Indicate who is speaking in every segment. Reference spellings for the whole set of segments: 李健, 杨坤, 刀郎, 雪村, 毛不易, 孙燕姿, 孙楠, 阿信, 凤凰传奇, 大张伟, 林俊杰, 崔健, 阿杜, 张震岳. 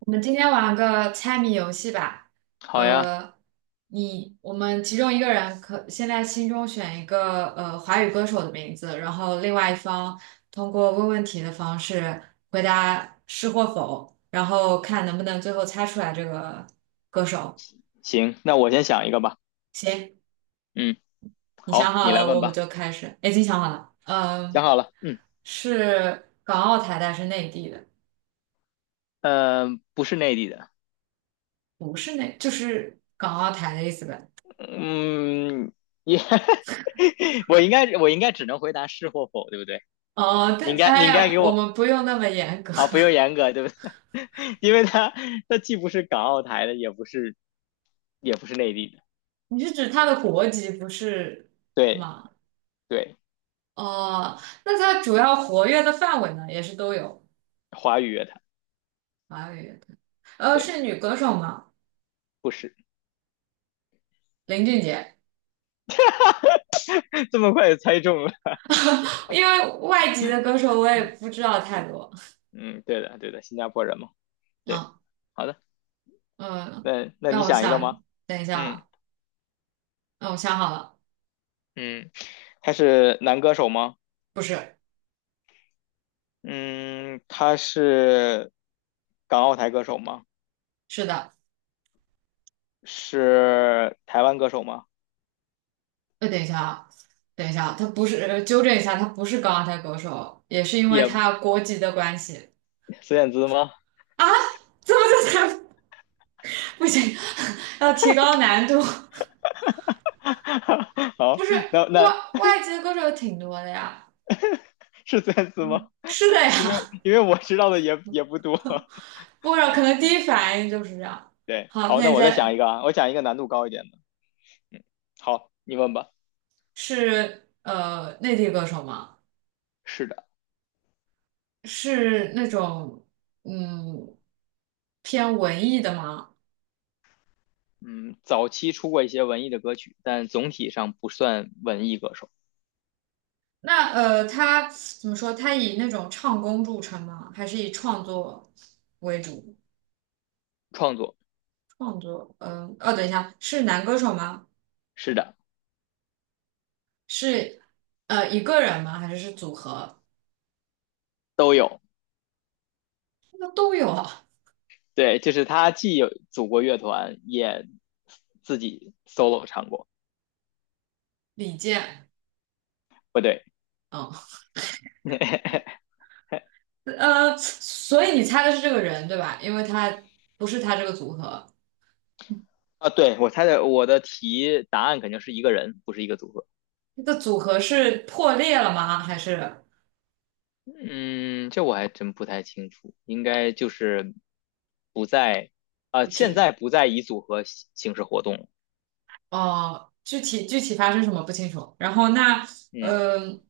Speaker 1: 我们今天玩个猜谜游戏吧。
Speaker 2: 好呀，
Speaker 1: 呃，你我们其中一个人可现在心中选一个华语歌手的名字，然后另外一方通过问问题的方式回答是或否，然后看能不能最后猜出来这个歌手。
Speaker 2: 行，那我先想一个吧。
Speaker 1: 行，
Speaker 2: 嗯，
Speaker 1: 你想
Speaker 2: 好，
Speaker 1: 好
Speaker 2: 你来
Speaker 1: 了，我
Speaker 2: 问
Speaker 1: 们
Speaker 2: 吧。
Speaker 1: 就开始。哎已经想好了，
Speaker 2: 想
Speaker 1: 嗯，
Speaker 2: 好了，嗯，
Speaker 1: 是港澳台的还是内地的？
Speaker 2: 呃，不是内地的。
Speaker 1: 不是内，就是港澳台的意思呗。
Speaker 2: 嗯，也，我应该只能回答是或否，对不对？
Speaker 1: 哦，
Speaker 2: 你
Speaker 1: 对，
Speaker 2: 应该你
Speaker 1: 哎
Speaker 2: 应该
Speaker 1: 呀，
Speaker 2: 给
Speaker 1: 我
Speaker 2: 我
Speaker 1: 们不用那么严格。
Speaker 2: 啊，不用严 格，对不对？因为他既不是港澳台的，也不是内地的。
Speaker 1: 你是指他的国籍不是
Speaker 2: 对
Speaker 1: 吗？
Speaker 2: 对，
Speaker 1: 哦，那他主要活跃的范围呢，也是都有
Speaker 2: 华语乐坛。
Speaker 1: 华语乐队
Speaker 2: 对，
Speaker 1: 是女歌手吗？
Speaker 2: 不是。
Speaker 1: 林俊杰，
Speaker 2: 这么快就猜中了。
Speaker 1: 因为外籍的歌手我也不知道太多。
Speaker 2: 嗯，对的对的，新加坡人嘛。对，
Speaker 1: 啊，
Speaker 2: 好的，
Speaker 1: 嗯，
Speaker 2: 那你
Speaker 1: 让我
Speaker 2: 想一个吗？
Speaker 1: 想，等一下
Speaker 2: 嗯。
Speaker 1: 啊，让我想好了，
Speaker 2: 嗯，他是男歌手吗？
Speaker 1: 不是，
Speaker 2: 嗯，他是港澳台歌手吗？
Speaker 1: 是的，
Speaker 2: 是台湾歌手吗？
Speaker 1: 等一下啊，他不是，纠正一下，他不是港澳台歌手，也是因为
Speaker 2: 也
Speaker 1: 他国籍的关系。
Speaker 2: 孙燕姿吗？
Speaker 1: 啊，怎么就才不行？要提高难度。
Speaker 2: 好，
Speaker 1: 不是
Speaker 2: 那
Speaker 1: 外
Speaker 2: 那
Speaker 1: 外籍的歌手挺多的呀。
Speaker 2: 是孙燕姿吗？
Speaker 1: 是的
Speaker 2: 因为
Speaker 1: 呀，
Speaker 2: 因为我知道的也不多。
Speaker 1: 不知道可能第一反应就是这样。
Speaker 2: 对，
Speaker 1: 好，
Speaker 2: 好，
Speaker 1: 那
Speaker 2: 那
Speaker 1: 你
Speaker 2: 我再想
Speaker 1: 在
Speaker 2: 一个啊，我讲一个难度高一点的。好，你问吧。
Speaker 1: 是内地歌手吗？
Speaker 2: 是的。
Speaker 1: 是那种嗯偏文艺的吗？
Speaker 2: 嗯，早期出过一些文艺的歌曲，但总体上不算文艺歌手。
Speaker 1: 那他怎么说？他以那种唱功著称吗？还是以创作为主？
Speaker 2: 创作。
Speaker 1: 创作，嗯，哦，等一下，是男歌手吗？
Speaker 2: 是的。
Speaker 1: 是一个人吗？还是是组合？
Speaker 2: 都有。
Speaker 1: 那都有啊。
Speaker 2: 对，就是他既有组过乐团，也自己 solo 唱过。
Speaker 1: 李健，
Speaker 2: 不对。
Speaker 1: 嗯，所以你猜的是这个人对吧？因为他不是他这个组合，
Speaker 2: 啊，对，我猜的，我的题答案肯定是一个人，不是一个组合。
Speaker 1: 这个组合是破裂了吗？还是
Speaker 2: 嗯，这我还真不太清楚，应该就是不在，
Speaker 1: 不
Speaker 2: 现
Speaker 1: 知？
Speaker 2: 在不再以组合形式活动了。
Speaker 1: 哦，具体发生什么不清楚。然后那，
Speaker 2: 嗯，
Speaker 1: 嗯、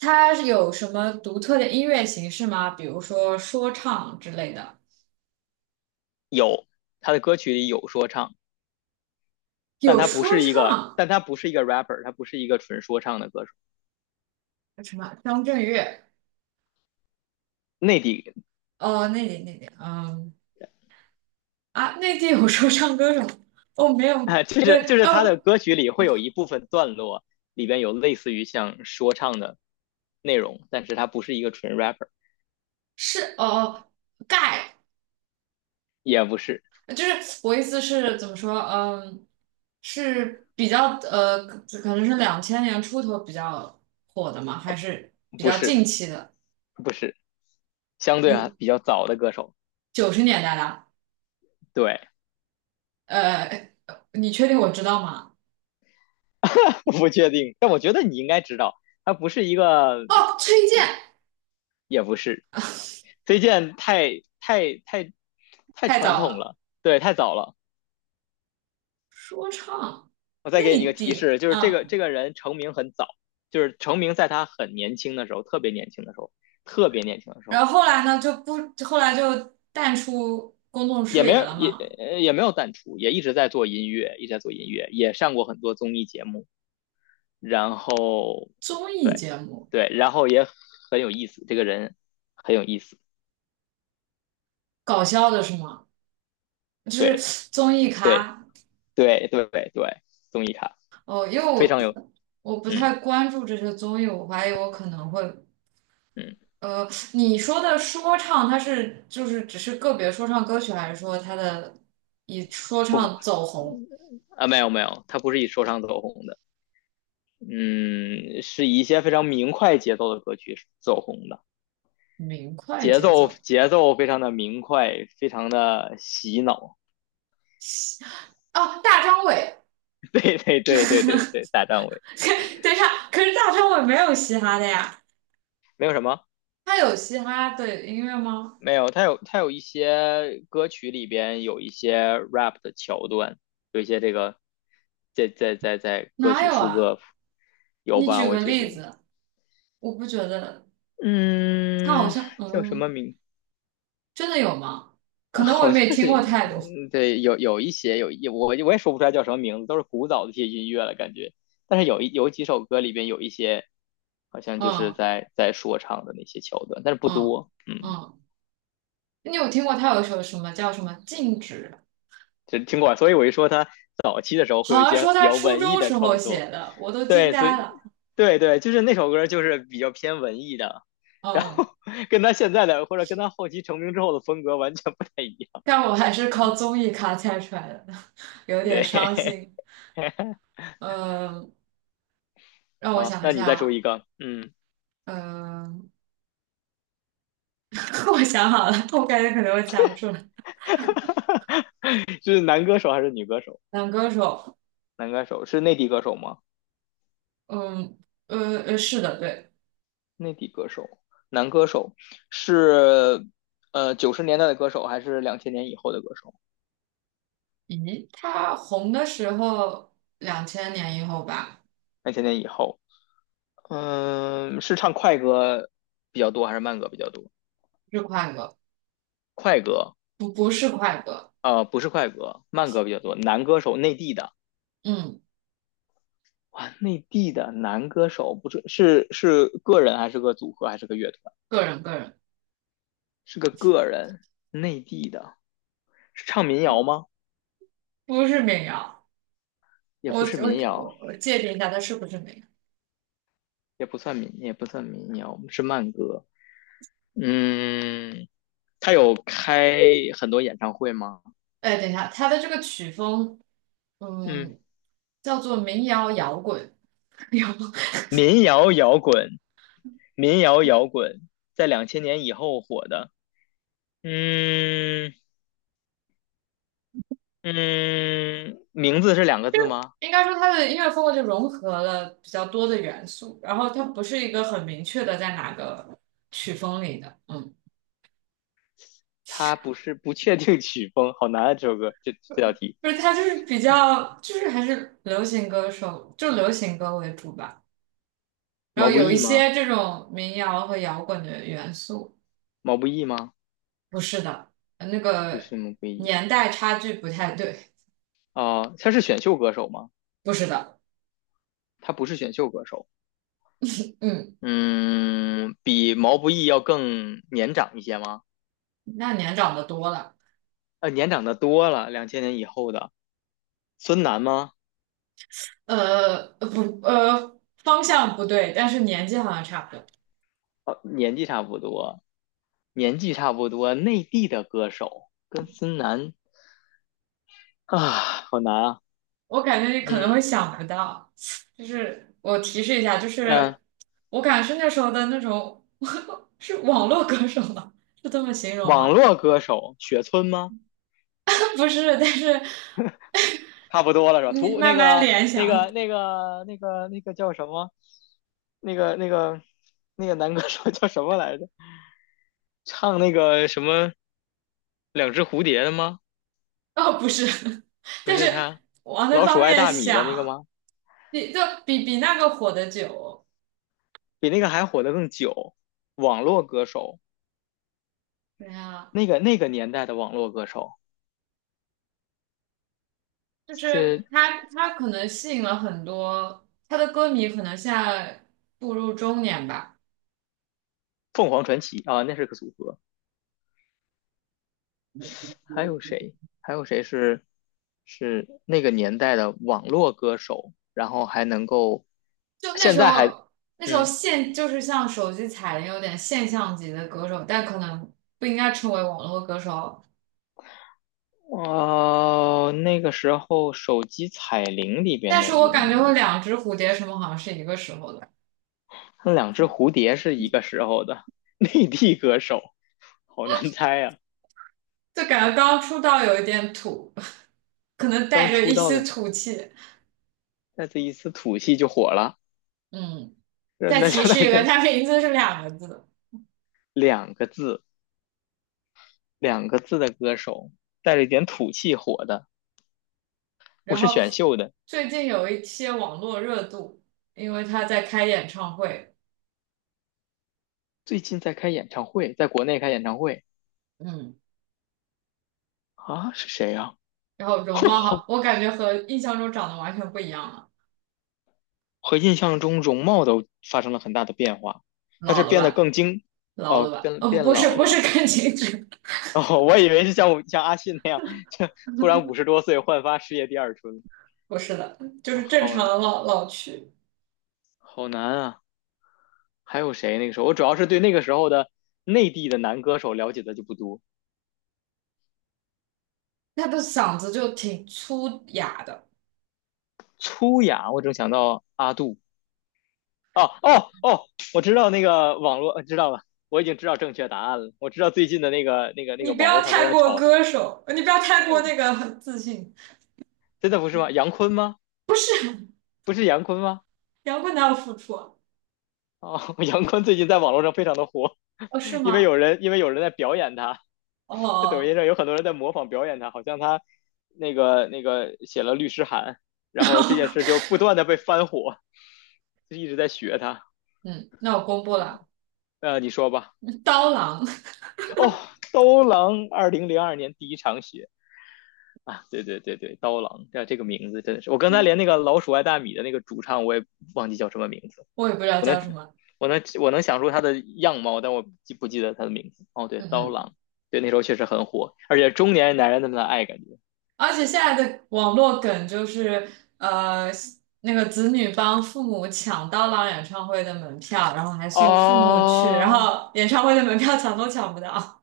Speaker 1: 他是有什么独特的音乐形式吗？比如说说唱之类的？
Speaker 2: 有。他的歌曲里有说唱，
Speaker 1: 有说唱，
Speaker 2: 但他不是一个 rapper，他不是一个纯说唱的歌手。
Speaker 1: 什么张震岳？
Speaker 2: 内地。
Speaker 1: 哦，那里那里，嗯。啊，内地有说唱歌手？哦，没 有，
Speaker 2: 啊，就
Speaker 1: 没有，
Speaker 2: 是就是他的
Speaker 1: 哦，
Speaker 2: 歌曲里会有一部分段落里边有类似于像说唱的内容，但是他不是一个纯 rapper。
Speaker 1: 是哦，哦，盖，
Speaker 2: 也不是，
Speaker 1: 就是我意思是怎么说？嗯，是比较可能是两千年出头比较火的嘛，还是比
Speaker 2: 不
Speaker 1: 较近
Speaker 2: 是，
Speaker 1: 期的？
Speaker 2: 不是，相对啊
Speaker 1: 不，
Speaker 2: 比较早的歌手。
Speaker 1: 九十年代的。
Speaker 2: 对。
Speaker 1: 呃，你确定我知道吗？
Speaker 2: 我不确定，但我觉得你应该知道。他不是一个，
Speaker 1: 哦，崔健，
Speaker 2: 也也不是。崔健太太太太
Speaker 1: 太
Speaker 2: 传
Speaker 1: 早
Speaker 2: 统
Speaker 1: 了，
Speaker 2: 了。对，太早了。
Speaker 1: 说唱，
Speaker 2: 我再给你一
Speaker 1: 内
Speaker 2: 个提
Speaker 1: 地，
Speaker 2: 示，就是这
Speaker 1: 啊，
Speaker 2: 个这个人成名很早，就是成名在他很年轻的时候，特别年轻的时候，特别年轻的时候。
Speaker 1: 然后后来呢，就不，后来就淡出公众
Speaker 2: 也
Speaker 1: 视
Speaker 2: 没
Speaker 1: 野
Speaker 2: 有
Speaker 1: 了
Speaker 2: 也
Speaker 1: 嘛。
Speaker 2: 也没有淡出，也一直在做音乐，一直在做音乐。也上过很多综艺节目，然后，
Speaker 1: 综艺
Speaker 2: 对
Speaker 1: 节目，
Speaker 2: 对，然后也很有意思，这个人很有意思。
Speaker 1: 搞笑的是吗？就是
Speaker 2: 对
Speaker 1: 综艺
Speaker 2: 对
Speaker 1: 咖
Speaker 2: 对对对对，综艺咖。
Speaker 1: 哦，因为
Speaker 2: 非
Speaker 1: 我
Speaker 2: 常有。
Speaker 1: 不
Speaker 2: 嗯
Speaker 1: 太关注这些综艺，我怀疑我可能会
Speaker 2: 嗯。
Speaker 1: 呃，你说的说唱，它是就是只是个别说唱歌曲，还是说它的以说唱走红，
Speaker 2: 啊，没有没有，他不是以说唱走红的。嗯，是以一些非常明快节奏的歌曲走红的。
Speaker 1: 明快
Speaker 2: 节
Speaker 1: 节
Speaker 2: 奏
Speaker 1: 奏？
Speaker 2: 节奏非常的明快，非常的洗脑。
Speaker 1: 哦，大张伟，
Speaker 2: 对对 对对对对，大张伟。
Speaker 1: 等一下，可是大张伟没有嘻哈的呀，
Speaker 2: 没有什么，
Speaker 1: 他有嘻哈的音乐吗？
Speaker 2: 没有他有一些歌曲里边有一些 rap 的桥段，有一些这个在歌
Speaker 1: 哪
Speaker 2: 曲
Speaker 1: 有
Speaker 2: 副
Speaker 1: 啊？
Speaker 2: 歌。有
Speaker 1: 你
Speaker 2: 吧？
Speaker 1: 举
Speaker 2: 我
Speaker 1: 个
Speaker 2: 觉得。
Speaker 1: 例子，我不觉得他好
Speaker 2: 嗯，
Speaker 1: 像
Speaker 2: 叫什
Speaker 1: 嗯。
Speaker 2: 么名？
Speaker 1: 真的有吗？可能我也
Speaker 2: 好像
Speaker 1: 没听
Speaker 2: 是。
Speaker 1: 过太多。
Speaker 2: 嗯对，有一些我也说不出来叫什么名字，都是古早的一些音乐了感觉。但是有几首歌里边有一些，好像就是
Speaker 1: 嗯
Speaker 2: 在说唱的那些桥段，但是不
Speaker 1: 嗯
Speaker 2: 多。嗯，
Speaker 1: 嗯，你有听过他有一首什么叫什么《静止》？
Speaker 2: 就听过。所以我一说他早期的时候会有
Speaker 1: 好
Speaker 2: 一
Speaker 1: 像说
Speaker 2: 些比
Speaker 1: 他
Speaker 2: 较
Speaker 1: 初
Speaker 2: 文艺
Speaker 1: 中
Speaker 2: 的
Speaker 1: 时候
Speaker 2: 创作。
Speaker 1: 写的，我都惊
Speaker 2: 对，所
Speaker 1: 呆
Speaker 2: 以。
Speaker 1: 了。
Speaker 2: 对对。就是那首歌就是比较偏文艺的，然
Speaker 1: 嗯，
Speaker 2: 后 跟他现在的或者跟他后期成名之后的风格完全不太一样。
Speaker 1: 但我还是靠综艺咖猜出来的，有点伤
Speaker 2: 对。
Speaker 1: 心。嗯，让我
Speaker 2: 好，
Speaker 1: 想一
Speaker 2: 那你再说
Speaker 1: 下。
Speaker 2: 一个。嗯。
Speaker 1: 嗯，我想好了，我感觉可能我猜不出来。
Speaker 2: 哈哈，是男歌手还是女歌手？
Speaker 1: 男歌手，
Speaker 2: 男歌手是内地歌手吗？
Speaker 1: 嗯，是的，对。
Speaker 2: 内地歌手，男歌手是90年代的歌手还是两千年以后的歌手？
Speaker 1: 咦，他红的时候，两千年以后吧，
Speaker 2: 两千年以后。嗯，是唱快歌比较多还是慢歌比较多？
Speaker 1: 是快歌。
Speaker 2: 快歌。
Speaker 1: 不快歌，
Speaker 2: 不是快歌，慢歌比较多。男歌手，内地的。
Speaker 1: 嗯，
Speaker 2: 哇，内地的男歌手。不是是是个人还是个组合还是个乐团？
Speaker 1: 个人
Speaker 2: 是个人，内地的。是唱民谣吗？
Speaker 1: 不是民谣，
Speaker 2: 也不是民谣。
Speaker 1: 我界定一下它是不是民谣。
Speaker 2: 也不算民谣，是慢歌。嗯，他有开很多演唱会吗？
Speaker 1: 哎，等一下，它的这个曲风，
Speaker 2: 嗯，
Speaker 1: 嗯，叫做民谣摇滚，摇滚
Speaker 2: 民谣摇滚，民谣摇滚在两千年以后火的。嗯嗯，名字是两个字吗？
Speaker 1: 应该说它的音乐风格就融合了比较多的元素，然后它不是一个很明确的在哪个曲风里的，嗯，
Speaker 2: 他不是不确定曲风，好难啊！这首歌这这道题。
Speaker 1: 不是它就是比较就是还是流行歌手，就流行歌为主吧，然
Speaker 2: 毛
Speaker 1: 后
Speaker 2: 不
Speaker 1: 有一
Speaker 2: 易吗？
Speaker 1: 些这种民谣和摇滚的元素。
Speaker 2: 毛不易吗？
Speaker 1: 不是的，那
Speaker 2: 不
Speaker 1: 个
Speaker 2: 是毛不易
Speaker 1: 年代差距不太对，
Speaker 2: 啊，他是选秀歌手吗？
Speaker 1: 不是的，
Speaker 2: 他不是选秀歌手。
Speaker 1: 嗯，
Speaker 2: 嗯，比毛不易要更年长一些吗？
Speaker 1: 那年长的多了，
Speaker 2: 年长的多了，两千年以后的孙楠吗？
Speaker 1: 不，方向不对，但是年纪好像差不多。
Speaker 2: 年纪差不多，年纪差不多，内地的歌手跟孙楠啊，好难啊。
Speaker 1: 我感觉你可能会
Speaker 2: 嗯
Speaker 1: 想不到，就是我提示一下，就
Speaker 2: 嗯，
Speaker 1: 是我感觉是那时候的那种 是网络歌手吗？是这么形容
Speaker 2: 网
Speaker 1: 吗？
Speaker 2: 络歌手雪村吗？
Speaker 1: 不是，但是
Speaker 2: 差不多了是吧？
Speaker 1: 你慢
Speaker 2: 那
Speaker 1: 慢
Speaker 2: 个
Speaker 1: 联
Speaker 2: 那
Speaker 1: 想，
Speaker 2: 个那个那个那个叫什么？那个那个那个男歌手叫什么来着？唱那个什么两只蝴蝶的吗？
Speaker 1: 哦，不是，
Speaker 2: 不
Speaker 1: 但
Speaker 2: 是
Speaker 1: 是
Speaker 2: 他。
Speaker 1: 往那
Speaker 2: 老鼠
Speaker 1: 方
Speaker 2: 爱
Speaker 1: 面
Speaker 2: 大米的那个
Speaker 1: 想。
Speaker 2: 吗？
Speaker 1: 比那个火的久
Speaker 2: 比那个还火的更久，网络歌手。
Speaker 1: 对呀，
Speaker 2: 那个年代的网络歌手。
Speaker 1: 就是
Speaker 2: 是
Speaker 1: 他可能吸引了很多他的歌迷，可能现在步入中年吧。
Speaker 2: 凤凰传奇啊，那是个组合。还有谁？还有谁是那个年代的网络歌手？然后还能够
Speaker 1: 就那
Speaker 2: 现
Speaker 1: 时
Speaker 2: 在还。
Speaker 1: 候那时候
Speaker 2: 嗯
Speaker 1: 现就是像手机彩铃有点现象级的歌手，但可能不应该称为网络歌手。
Speaker 2: 哦，那个时候手机彩铃里边
Speaker 1: 但是
Speaker 2: 的
Speaker 1: 我
Speaker 2: 音
Speaker 1: 感觉我
Speaker 2: 域，
Speaker 1: 两只蝴蝶什么好像是一个时候的，
Speaker 2: 那两只蝴蝶是一个时候的 内地歌手。好难猜啊。
Speaker 1: 就感觉刚出道有一点土，可能带
Speaker 2: 刚
Speaker 1: 着
Speaker 2: 出
Speaker 1: 一
Speaker 2: 道
Speaker 1: 丝
Speaker 2: 的时候，
Speaker 1: 土气。
Speaker 2: 那这一丝土气就火了。
Speaker 1: 嗯，
Speaker 2: 那
Speaker 1: 再
Speaker 2: 那就
Speaker 1: 提
Speaker 2: 那
Speaker 1: 示一个，
Speaker 2: 个
Speaker 1: 他名字是两个字。
Speaker 2: 两个字，两个字的歌手带着一点土气火的，不
Speaker 1: 然
Speaker 2: 是
Speaker 1: 后
Speaker 2: 选秀的。
Speaker 1: 最近有一些网络热度，因为他在开演唱会，
Speaker 2: 最近在开演唱会，在国内开演唱会
Speaker 1: 嗯，
Speaker 2: 啊，是谁呀，
Speaker 1: 然后
Speaker 2: 啊？
Speaker 1: 容貌好，我感觉和印象中长得完全不一样了，
Speaker 2: 和印象中容貌都发生了很大的变化。他
Speaker 1: 老
Speaker 2: 是
Speaker 1: 了
Speaker 2: 变得
Speaker 1: 吧，
Speaker 2: 更精，
Speaker 1: 老
Speaker 2: 哦，
Speaker 1: 了吧，
Speaker 2: 变
Speaker 1: 哦，不，
Speaker 2: 变
Speaker 1: 不是，
Speaker 2: 老
Speaker 1: 不是
Speaker 2: 了。
Speaker 1: 感情质，
Speaker 2: 哦，我以为是像阿信那样，就突然50多岁焕发事业第二春
Speaker 1: 不是的，就
Speaker 2: 啊。
Speaker 1: 是正
Speaker 2: 好
Speaker 1: 常的老去。
Speaker 2: 好难啊。还有谁？那个时候我主要是对那个时候的内地的男歌手了解的就不多。
Speaker 1: 他的嗓子就挺粗哑的，
Speaker 2: 粗雅，我正想到阿杜。哦哦哦，我知道那个网络，知道了，我已经知道正确答案了。我知道最近的那个那个那
Speaker 1: 你
Speaker 2: 个
Speaker 1: 不
Speaker 2: 网
Speaker 1: 要
Speaker 2: 络上都
Speaker 1: 太
Speaker 2: 在
Speaker 1: 过
Speaker 2: 吵。
Speaker 1: 歌手，你不要太过那个自信。
Speaker 2: 真的不是吗？杨坤吗？不是杨坤吗？
Speaker 1: 摇滚哪有付出啊
Speaker 2: 哦，杨坤最近在网络上非常的火，
Speaker 1: 哦，是
Speaker 2: 因为有
Speaker 1: 吗？
Speaker 2: 人因为有人在表演他。在抖音
Speaker 1: 哦，
Speaker 2: 上有很多人在模仿表演他，好像他那个写了律师函，然后这件事 就不断的被翻火，就一直在学他。
Speaker 1: 嗯，那我公布了，
Speaker 2: 你说吧。
Speaker 1: 刀郎，
Speaker 2: 哦，刀郎2002年第一场雪啊，对对对对，刀郎这个名字真的是，我刚才连那个老鼠爱大米的那个主唱我也忘记叫什么名字，
Speaker 1: 我也不知道
Speaker 2: 我
Speaker 1: 叫
Speaker 2: 能
Speaker 1: 什么。
Speaker 2: 我能想出他的样貌，但我记不记得他的名字？哦，对，
Speaker 1: 嗯
Speaker 2: 刀
Speaker 1: 嗯，
Speaker 2: 郎。对，那时候确实很火，而且中年男人那么的爱感觉。
Speaker 1: 而且现在的网络梗就是，呃，那个子女帮父母抢到了演唱会的门票，然后还送父母去，然
Speaker 2: 哦。
Speaker 1: 后演唱会的门票抢都抢不到，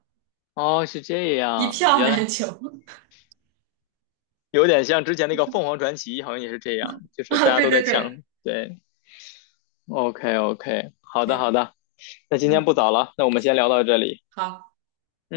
Speaker 2: 哦，是这
Speaker 1: 一
Speaker 2: 样，
Speaker 1: 票
Speaker 2: 原
Speaker 1: 难
Speaker 2: 来
Speaker 1: 求。
Speaker 2: 有点像之前那个凤凰传奇，好像也是这样，就是
Speaker 1: 啊，
Speaker 2: 大家
Speaker 1: 对
Speaker 2: 都在
Speaker 1: 对
Speaker 2: 抢。
Speaker 1: 对，
Speaker 2: 对，OK OK，好的好
Speaker 1: 行，
Speaker 2: 的，那今天
Speaker 1: 嗯，
Speaker 2: 不早了，那我们先聊到这里。
Speaker 1: 好。
Speaker 2: 嗯。